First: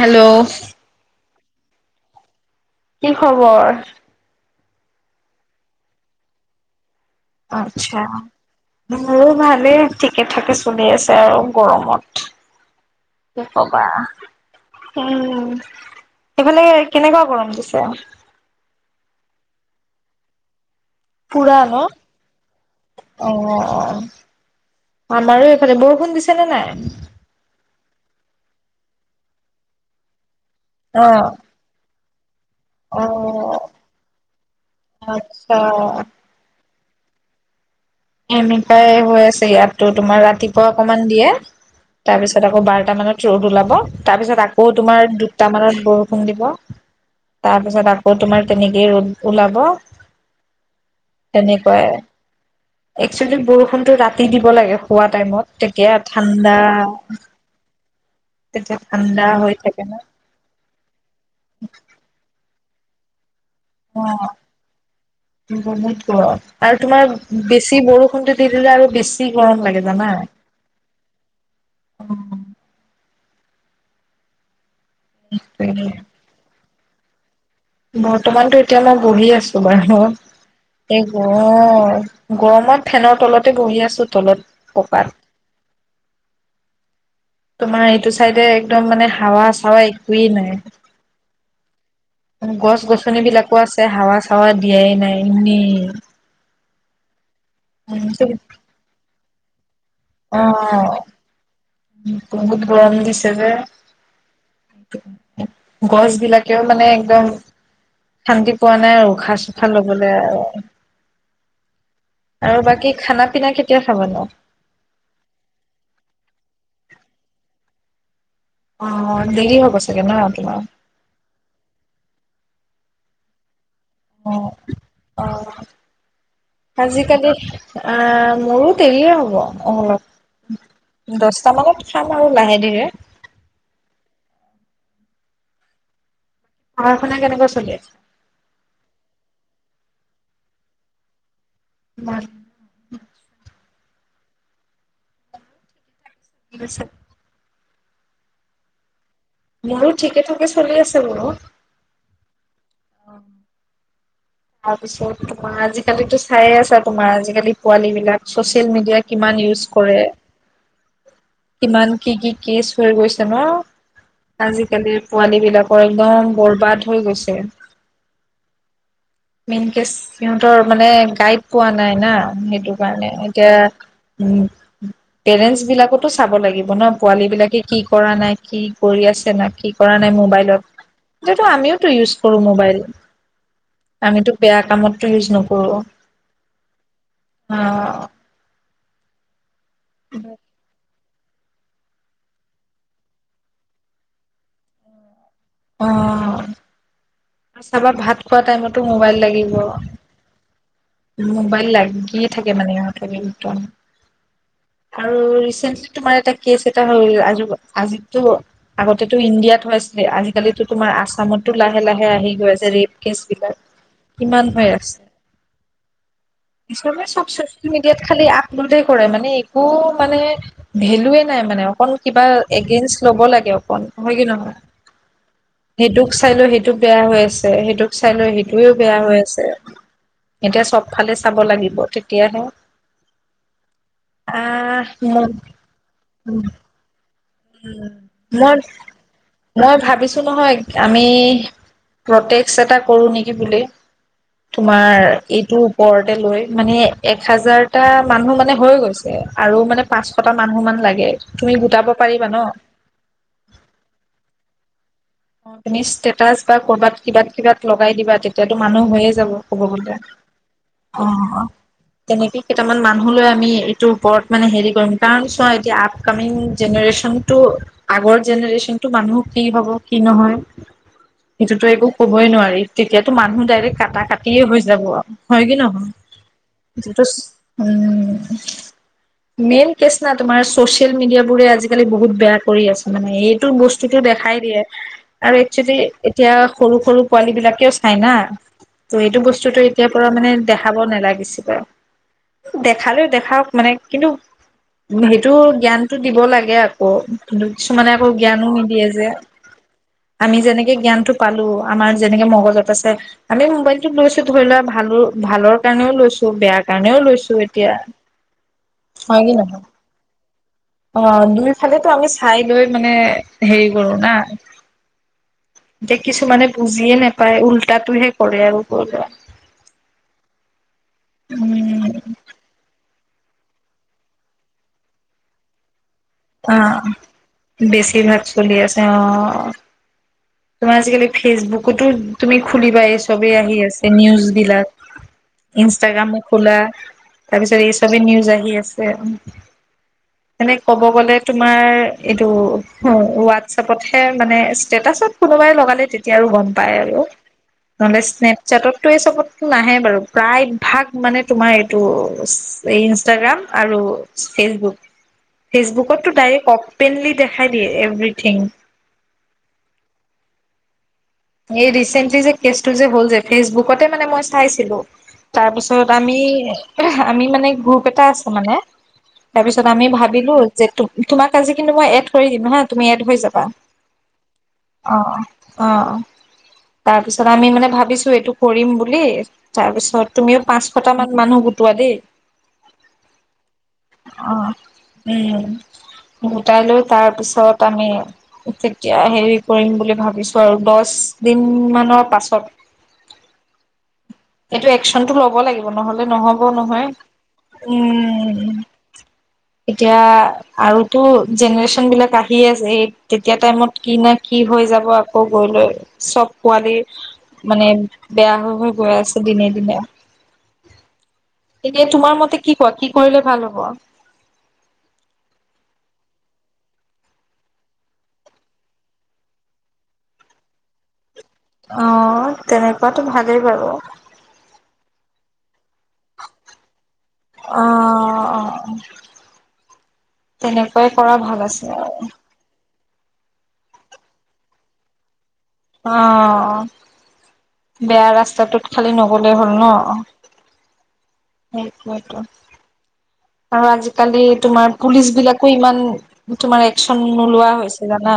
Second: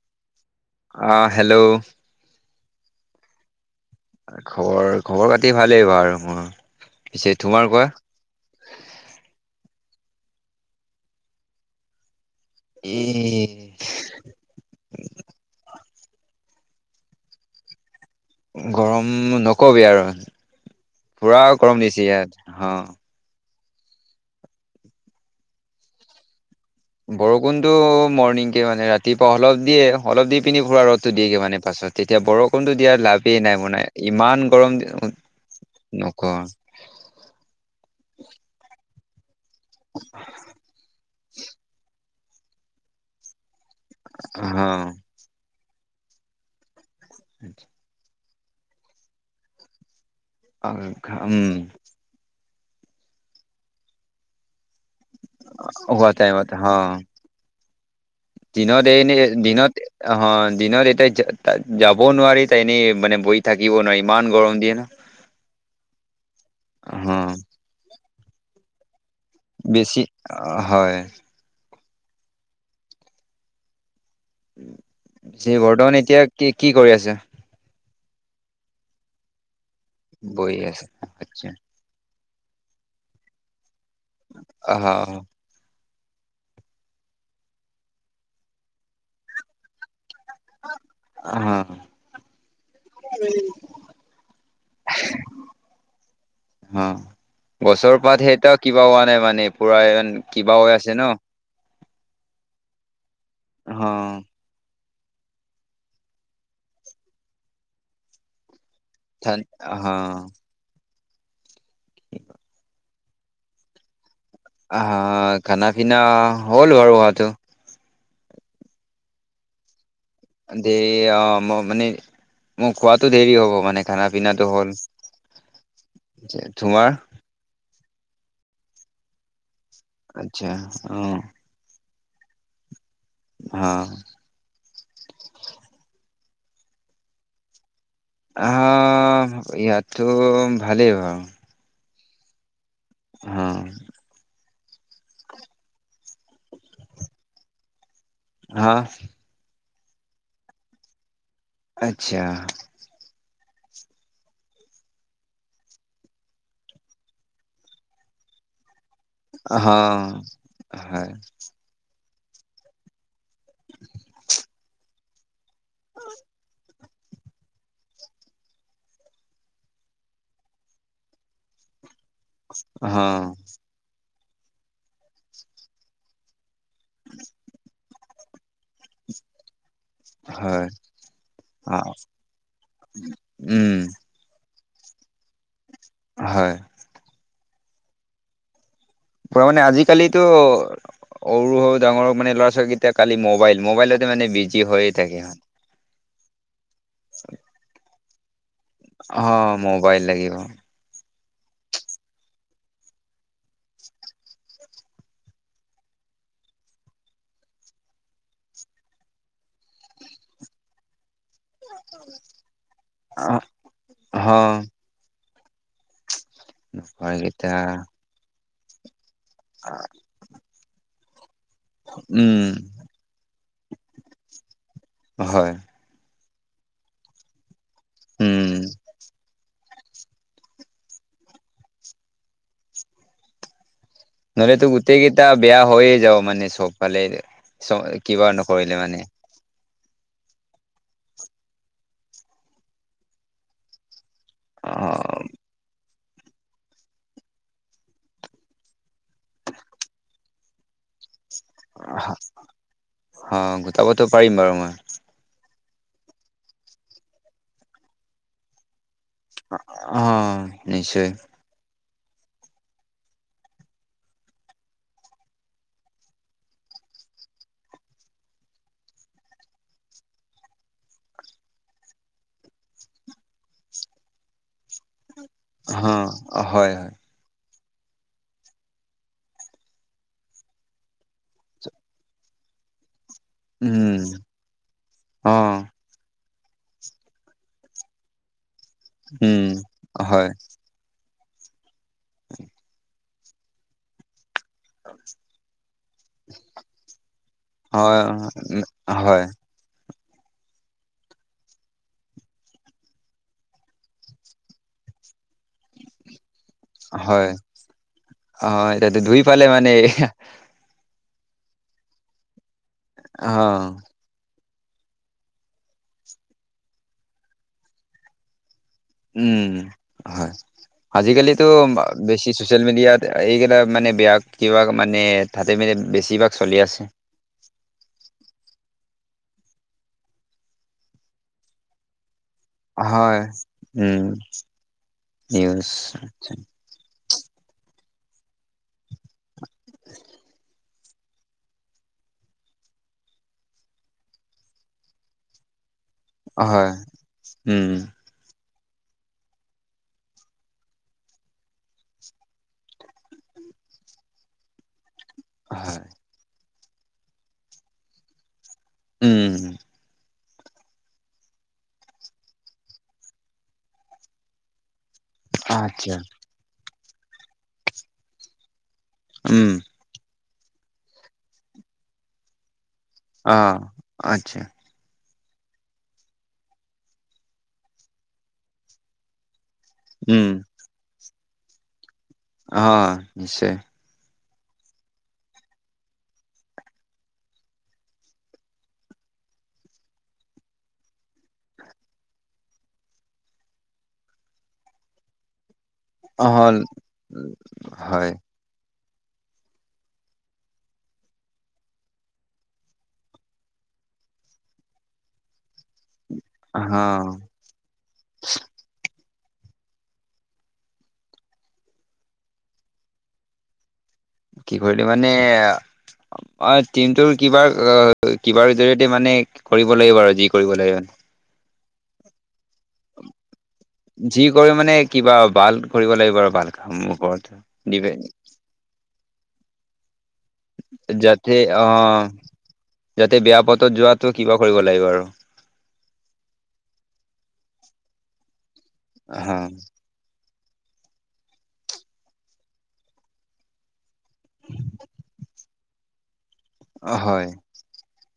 Hello আ hello কি খবৰ খবৰ খবৰ খাতি ভালেই বাৰু মোৰ পিছে তোমাৰ কোৱা আচ্ছা মোৰো ভালেই ঠিকে থাকে চলি আছে আৰু গৰমত ই বাহ উম সেইফালে কেনেকুৱা গৰম দিছে গৰম নকবি আৰু পুৰা পুৰা ন? গৰম দিছে ইয়াত অ অ অ আমাৰো এইফালে বৰষুণ দিছে নে নাই বৰষুণতটো মৰ্নিং কে মানে ৰাতিপুৱা অলপ দিয়ে অলপ দি পিনি ফুৰা অ ৰ'দটো দিয়েগে মানে পাছত তেতিয়া বৰষুণতটো অ দিয়াৰ লাভেই নাই মানে ইমান গৰম আচ্ছা নকৱা এনেকুৱাই হৈ আছে ইয়াতো তোমাৰ ৰাতিপুৱা অকমান দিয়ে তাৰপিছত আকৌ বাৰটা মানত ৰ'দ ওলাব তাৰপিছত আকৌ অ তোমাৰ দুটা মানত বৰষুণ দিব তাৰপিছত আকৌ তোমাৰ তেনেকেই ৰ'দ ওলাব অ ঘা উম তেনেকুৱাই একচুৱেলি বৰষুণটো ৰাতি দিব লাগে শুৱা টাইমত তেতিয়া হোৱা টাইমত ঠাণ্ডা হ তেতিয়া দিনত এ এনে ঠাণ্ডা হৈ দিনত থাকে ন অ দিনত এতিয়া যা তাত যাবও নোৱাৰি তাই এনেই মানে বই অ বহুত গৰম আৰু তোমাৰ অ বেছি বৰষুণটো দি দিলে আৰু বিছ বেছি অ হয় যে বৰ্তমান এতিয়া কি কি কৰি আছে বৰ্তমানতো এতিয়া মই বহি আছো বাৰু বহি আছে এই আচ্ছা গৰম গৰমত ফেনৰ তলতে বহি আছো তলত অহ পকাত তোমাৰ এইটো চাইডে একদম মানে হাৱা চাৱা একোৱে নাই অ গছ গছনি বিলাকো আছে হাৱা চাৱা দিয়াই নাই এনেই অ গছৰ পাত সেতাও কিবা হোৱা নাই মানে পুৰা ইমান অ বহুত গৰম দিছে যে অ গছ বিলাকেও মানে একদম শান্তি পোৱা নাই আৰু ঠান উশাহ চুশাহ অ লবলৈ আৰু আৰু বাকী খানা পিনা কেতিয়া খাব নো আ খানা পিনা হ'ল বাৰু হোৱাটো অ দেৰি হ'ব চাগে নহ দেৰি অ মই মানে মোৰ খোৱাতো দেৰি হ'ব মানে খানা অ পিনাটো হ'ল, তোমাৰ? আজিকালি কেনে? অ', মোৰো দেৰিয়ে হ'ব অ'। আচ্ছা, উম। তাৰ লগত খাম আৰু লাহে ধীৰে। অ'। পঢ়া শুনা কেনেকুৱা চলি আছে? আহ, ইয়াতো ভালেই বাৰু। [unintelligible] উম। কি কৈছে? হা। মোৰো ঠিকে ঠাকে চলি আছে বাৰু। আচ্ছা। [unintelligible] তাৰপিছত তোমাৰ আজিকালিতো চাই আছা তোমাৰ আজিকালি পোৱালী বিলাক চচিয়েল মিডিয়াত কিমান ইউজ হা কৰে। হয় কিমান কি কি কেচ হৈ গৈছে ন। আজিকালি পোৱালী বিলাকৰ একদম বৰবাদ হৈ গৈছে। মেইন কেছ সিহঁতৰ মানে গাইড পোৱা নাই না সেইটো হা কাৰণে এতিয়া উম। পেৰেন্টছ বিলাকতো চাব লাগিব ন পোৱালী বিলাকে কি কৰা নাই কি কৰি আছে না কি কৰা নাই হয় মোবাইলত, যিহেতু অ আমিওটো ইউজ কৰো মোবাইল। উম। আমিতো বেয়া কামতটো ইউজ নকৰো। হয়। অ'। পোৱা মানে আজিকালিতো সৰু সৰু ডাঙৰ মানে ল'ৰা ছোৱালীকেইটা কালি মোবাইল, মোবাইলতে মানে বিজি হৈয়ে থাকে সিহঁত। অ'। [unintelligible] চাবা ভাত খোৱা টাইমতো মোবাইল অ লাগিব। মোবাইল লাগিব। মোবাইল লাগিয়ে থাকে মানে ইহঁতক একদম। আৰু ৰিচেণ্টলি তোমাৰ এটা কেছ এটা হল আজ-আজিতো আগতেটো ইণ্ডিয়াত হৈ আছিলে, আজিকালিতো তোমাৰ আছামত টো লাহে লাহে আহি গৈ আছে ৰেপ কেচ অ বিলাক, হ কিমান হৈ আছে। পিছলে চব নকৰকেইটা চচিয়েল মিডিয়াত খালি আপলোডে কৰে মানে, একো মানে ভেলুয়ে নাই মানে অকণ কিবা উম এগে ল'ব লাগে অকণ হয় কি নহয়? হয়। সেইটোক চাই লও সেইটোক বেয়া হৈ আছে, সেইটোক চাই লও উম সেইটোয়েও বেয়া হৈ আছে। এতিয়া চবফালে চাব লাগিব তেতিয়াহে নহলেতো আহ গোটেই কেইটা মই বেয়া হৈয়ে যাব মানে চবফালে। চ উম, কিবা মই নকৰিলে মানে মই ভাবিছো নহয়, আমি প্ৰটেস্ত এটা কৰো নেকি বুলি। অ তোমাৰ এইটো ওপৰতে লৈ মানে এক হাজাৰটা মানুহ মানে হৈ গৈছে। আৰু মানে পাঁচশটা মানুহ মান লাগে। তুমি গোট অ, গোটাবতো পাৰিম বাৰু মই। তুমি ষ্টেচ বা কৰ'বাত কিবাত- কিবা লগাই দিবা, তেতিয়াতো মানুহ হৈয়ে যাব। ক'ব গলে, অ অ, নিশ্চয় অ। তেনেকে কেইটামান মানুহ লৈ আমি এইটোৰ ওপৰত মানে হেৰি কৰিম। কাৰণ চোৱা এতিয়া আ আপকামিং জেনেৰেচনটো, আগৰ জেনেৰেচন টো মানুহ কি হ'ব, কি নহয়। সেইটোতো একো কবই নোৱাৰি। তেতিয়াতো মানুহ ডাইৰেক্ট কাটা কাটিয়ে হৈ যাব আৰু। হয় নে অ নহয়? হয় হয় যতেষ্ঠ, উম। মেইন কেছ না, তোমাৰ চচিয়েল মিডিয়াবোৰে আজিকালি বহুত বেয়া কৰি আছে মানে। এই উম বস্তুতটো দেখাই দিয়ে। অ আৰু একচুৱেলি এতিয়া সৰু- সৰু পোৱালী বিলাকেও চাই না। ত এইটো উম বস্তুতটো এতিয়াৰ পৰা হয় মানে দেখাব নালাগিছিল। দেখালেও দেখাওক। মানে কিন্তু সেইটো জ্ঞানতটো দিব লাগে আকৌ। কিন্তু কিছুমানে হয় আকৌ জ্ঞানো নিদিয়ে যে। হয় আমি যেনেকে জ্ঞানটো পালো। আমাৰ যেনেকে মগজত আছে। আমি মোবাইলটো লৈছো ধৰি লোৱা, ভালো ভালৰ কাৰণেও লৈছো। বেয়া সেইকাৰণেও হয় লৈছো এতিয়া। অ এতিয়াতো ধুই হয় নে পালে নহয়? মানে অ, দুইফালে আমি চাই লৈ মানে অ হেৰি কৰো না। দেখিছোঁ মানে বুজিয়ে নাপায়। উল্টাটোহে কৰে আৰু। উম, হয়, আজিকালিতো উম বেছি চচিয়েল মিডিয়াত এইকেইটা মানে বেয়া, কিবা মানে তাতে মানে বেছিভাগ চলি অ। আছে বেছিভাগ চলি আছে। অ, তোমাৰ আজিকালি ফেচবুকতো তুমি খুলিবা। এই হয় চবেই আহি আছে উম নিউজ বিলাক নিউজ ইনষ্টাগ্ৰামো খোলা তাৰপিছত এই চবে নিউজ আহি আছে আৰু। এনে কব কলে তোমাৰ, এইটো হোৱাটছএপতহে মানে, ষ্টেটাছত কোনোবাই লগালে তে এতিয়া আৰু গম হয় পাই আৰু, উম হনেষ্ট নেট চাটতটো এই চবত নাহে বাৰু। প্ৰায় ভাগ মানে তোমাৰ এইটো ইনষ্টাগ্ৰাম আৰু ফেচবুক। হয় ফেচবুকতো ডাইৰেক্ট অপেনলি দেখাই দিয়ে, এভৰিথিং। উম। এই ৰিচেন্টলি যে কেচটো যে হ'ল যে, ফেচবুকতে মানে মই চাইছিলো। তাৰপিছত আচ্ছা আমি- আমি মানে গ্ৰুপ এটা আছে মানে। উম তাৰপিছত আমি ভাবিলো, যে তোমাক আজি কিন্তু মই এড কৰি দিম হা। তুমি এড এড হৈ অ যাবা। আচ্ছা অ- অ। তাৰপিছত আমি মানে ভাবিছো, এইটো কৰিম বুলি। তাৰপিছত উম তুমিও পাঁচ পাঁচশটা মান মানুহ গোটোৱা দেই। অ, নিশ্চয়। অ, উম, গোটাই লৈ তাৰপিছত আমি তেতিয়া হেৰি কৰিম বুলি ভাবিছো, আৰু দহ দিন মানৰ পাছত এইটো একচনতটো ল'ব লাগিব, নহলে অ নহ'ব নহয়। হয় উম। এতিয়া আৰু তো জেনেৰেচন বিলাক আহিয়ে আছে, এই তেতিয়া টাইমত কি নাই কি হৈ যাব আকৌ গৈ লৈ? চ'ব অ পোৱালি মানে বেয়া হৈ হৈ গৈ আছেঁ। ত' দিনে দিনে, এতিয়া তোমাৰ মতে কি কোৱা কি কৰিলে ভাল হব? কি কৰিলো মানে? অ', টিমটোৰ কিবা অ কিবাৰ জৰিয়তে মানে কৰিব লাগিব আৰু যি কৰিব লাগে। অঁ, তেনেকুৱাতো ভালেই বাৰু। যি কৰি মানে কিবা বালক কৰিব লাগিব আৰু ৱালক কাম ওপৰতে‌ দি অ', অ', অ', যাতে ভাল আছে আৰু। অঁ, যাতে বেয়া পথত যোৱাটো কিবা কৰিব লাগিব আৰু। অঁ, বেয়া ৰাস্তাটোত খালি হা নগ'লেই হ'ল ন। সেইটোৱে টো আৰু আজিকালি তোমাৰ পুলিচ বিলাকো ইমান তোমাৰ একচন হয় নোলোৱা হৈছে জানা?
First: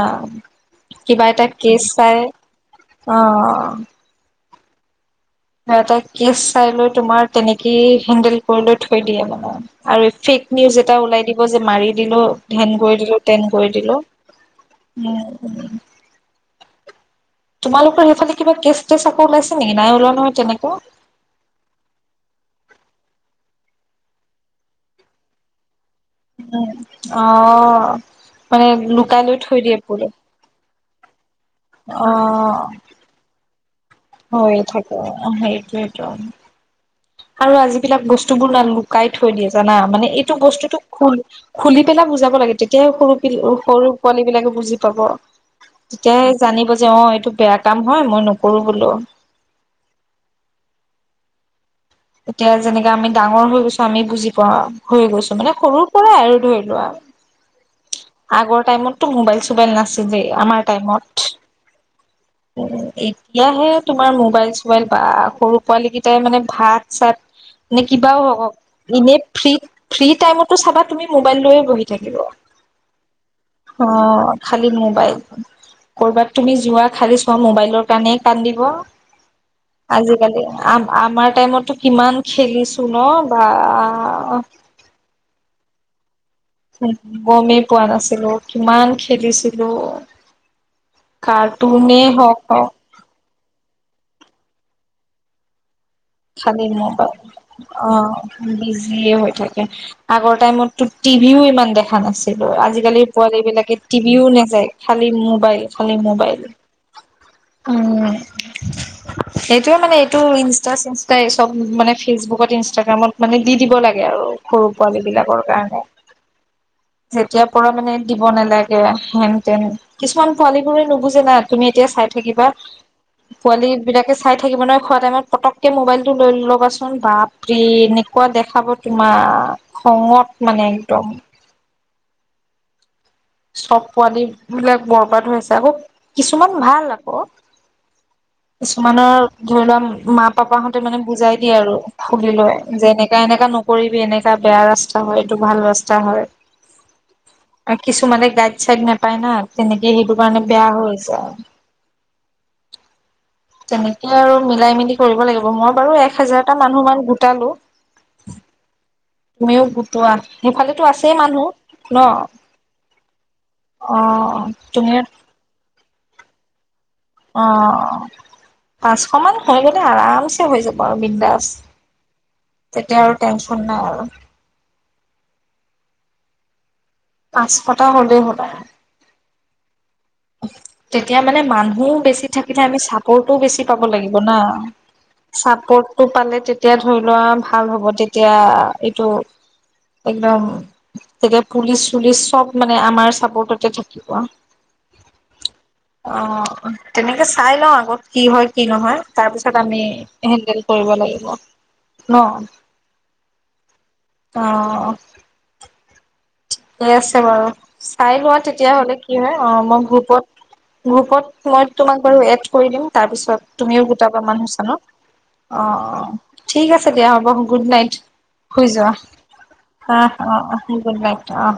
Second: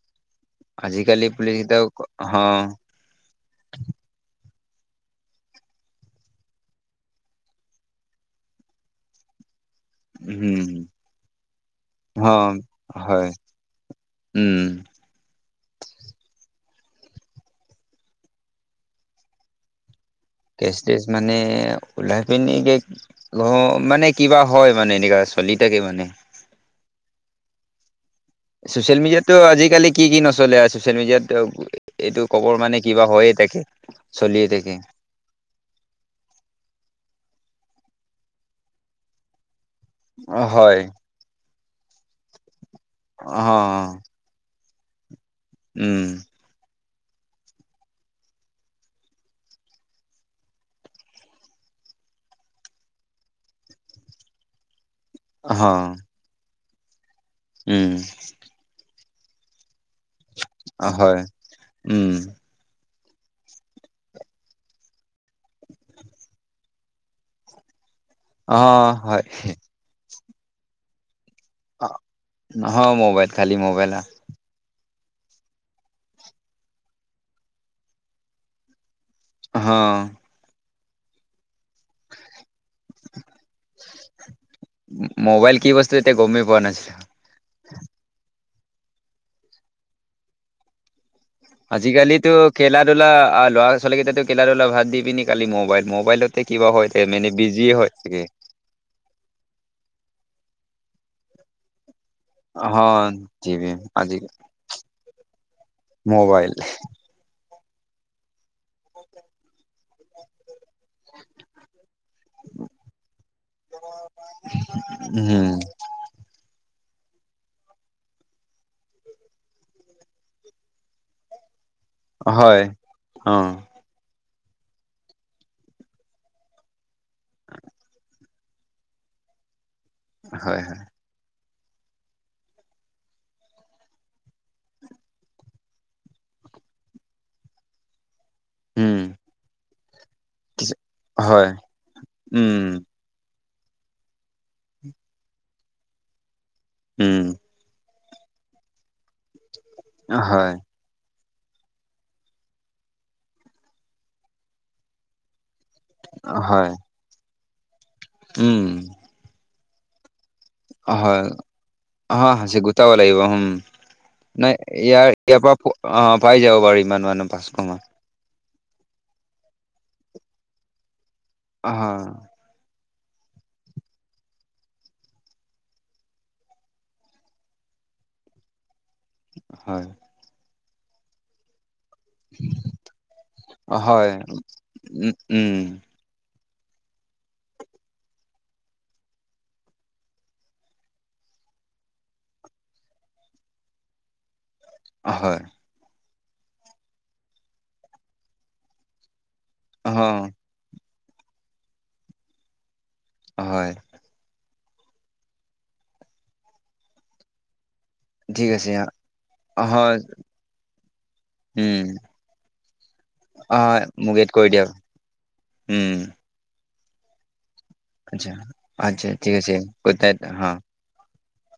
আজিকালি কিবা এটা পুলিচ কেইটাও কেচ চাই হা অঁ। এটা কেছ চাই লৈ তোমাৰ তেনেকেই হেন্দেল কৰি লৈ থৈ দিয়ে মানে। আৰু ফেক উম, নিউজ এটা ওলাই দিব যে, মাৰি দিলো অ', ধেন কৰি দিলো, হয় তেন কৰি দিলো। উম। উম, উম। তোমালোক সেইফালে কিবা কেছ টেচ আকৌ ওলাইছে নেকি, নাই ওলোৱা নহয়? তেনেকুৱা কেচ টেচ মানে, ওলাই পিনি কি অঁ, মানে কিবা হয় মানে, এনেকা চলি থাকে মানে। উম, অঁ ছচিয়েল মিডিয়াত তো আজিকালি কি নচ চলে আ চচিয়েল মিডিয়াত এইটো কবৰ মানে কিবা হৈয়ে থাকে। হৈয়ে থাকে, অঁ সেইটোৱে ত' আৰু আ যিবিলাক বস্তুবোৰ না লুকাই থৈ দিয়ে জানা? মানে এইটো বস্তুটো হয় খোল খুলি পেলাই বুজাব লাগে, তেতিয়া হে সৰু পিল অ সৰু অ', পোৱালী বিলাকে বুজি পাব। উম তেতিয়াহে জানি বুজি অঁ এইটো বেয়া কাম হয়, মই নকৰো বোলো। এতিয়া যেনেকে আমি ডাঙৰ হৈ গৈছো, আমি বুজি পাওঁ। হৈ গৈছো অ মানে সৰুৰ পৰাই আৰু ধৰি লোৱা। উম। আগৰ টাইমত টো মোবাইল চোবাইল নাছিলেই, আমাৰ টাইমত। হয় উম উম, এতিয়াহে তোমাৰ মোবাইল চোবাইল বা সৰু পোৱালী কেইটাই মানে ভাত চাত নে কিবাও হ' অ ইনে হয় ফ্ৰী, ফ্ৰী টাইমতো চাবা তুমি মোবাইল লৈয়ে বহি থাকিব। অ মোবাইল খালি মোবাইল অঁ, খালি মোবাইল। কৰ'বাত তুমি যোৱা, খালি চোৱা মোবাইলৰ কাৰণেই কান্দিব। অ আজিকালি, আম আমাৰ টাইমতটো কিমান খেলিছোঁ। ছো ন' বা ম'বাইল কি বস্তু এতিয়া গ'মেই পোৱা নাছিলো। গমেই পোৱা নাছিলো, কিমান খেলিছিলো। কাৰ্টুনেই হওঁক অঁ। ধৰি লোৱা আ ল'ৰা ছোৱালী কেতাটো কেদাৰলে ভাত দি পিনি কালি ম'বাইল মোবাইলতে খালি কিবা হয়, মোবাইল ফেমিলি বিজিয়ে অ হয় চাগে। বিজিয়ে হৈ থাকে, আগৰ টাইমততো টিভিও ইমান দেখা নাছিল সেইবোৰ অ আজিকালিৰ পোৱালি টিভি বিলাকে আজি টিভিও নেচায়, খালি মোবাইল খালি মোবাইল। উম, সেইটোয়ে মানে এইটো ইনচ জাষ্ট ইনষ্টা এই চব মানে ফেচবুকত ইনষ্টাগ্ৰামত মানে দি দিব লাগে আৰু সৰু পোৱালী বিলাকৰ উম কাৰণে। যেতিয়াৰ পৰা মানে দিব নালাগে হেন তেন। কিছুমান পোৱালী বোৰে নুবুজে না, তুমি এতিয়া চাই থাকিবা হয় অ পোৱালি বিলাকে চাই থাকিব নহয় খোৱা টাইমত পটককে মোবাইলটো লৈ ল'বাচোন বাপৰে! এনেকুৱা দেখাব তোমাক খঙত হয় মানে হয় একদম। চব পোৱালবিলাক বৰবাদ হৈ আছে, আকৌ কিছুমান ভাল, আকৌ। উম কিছুমানৰ, ধৰি লোৱা, কিছু মা-পাপাহঁতে মানে, বুজাই হয় দিয়ে আৰু খুলি লৈ উম যে, এনেকা এনেকা ন নকৰিবি, এনেকা বেয়া ৰাস্তা হয়, এইটো ভাল ৰাস্তা হয়। উম। আৰু কিছুমানে গাইড চাইড নাপায়, না তেনেকে, সেইটো কাৰণে হয় বেয়া হৈ যায়। তেনেকে আৰু মিলাই-মিলি কৰিব লাগিব, মই বাৰু এক হাজাৰটা হয় মানুহ মান গোটালো। উম। তুমিও গোটোৱা। সেইফালেতো আছেই হয় মানুহ, ন? অ সাঁচি গোটাব লাগিব উম অহ', নাই তুমিউ ইয়াৰ ইয়াৰ পৰা, অ, পাই যাব বাৰু, ইমান মানুহ। পাঁচশ মান অঁহ পাঁচশ মান হৈ গ'লে, আৰামছে হৈ যাব আৰু বিন্দাছ। আহ'। তেতিয়া আৰু টেনচন নাই, আৰু। পাঁচশটা হ'লেই হ'ল আৰু। হয়। তেতিয়া মানে মানুহ বেছি থাকি তেতিয়া আমি চাপৰ্টোও বেছি পাব হয় লাগিব না, উম উম চাপৰ্ট টো পালে তেতিয়া ধৰি লোৱা ভাল হ'ব তেতিয়া, এইটো একদম তেতিয়া পুলিচ-চুলিচ চব মানে আমাৰ চাপৰ্টতে থাকিব। হয়। অ, তেনেকে চাই লওঁ আগত কি হয়, কি নহয়, তাৰপিছত আমি অ হেণ্ডেল কৰিব লাগিব, ন? হয়। অঁ। ঠিকে আছে বাৰু, চাই লোৱা ঠিক আছে তেতিয়াহ'লে কি হয়, অঁ অ', মই হয় গ্ৰুপত গ্ৰুপত, মই উম তোমাক বাৰু এড কৰি দিম। তাৰপিছত হয় তুমিও মোক গোটাবা এড কৰি মানুহ দিয়ক চানুহ। অঁ উম অ, ঠিক আছে দিয়া হ'ব, গুড নাইট। আচ্ছা, শুই যোৱা আচ্ছা, ঠিক আছে, গুড অ', নাইট হা। অ', গুড নাইট, অঁ।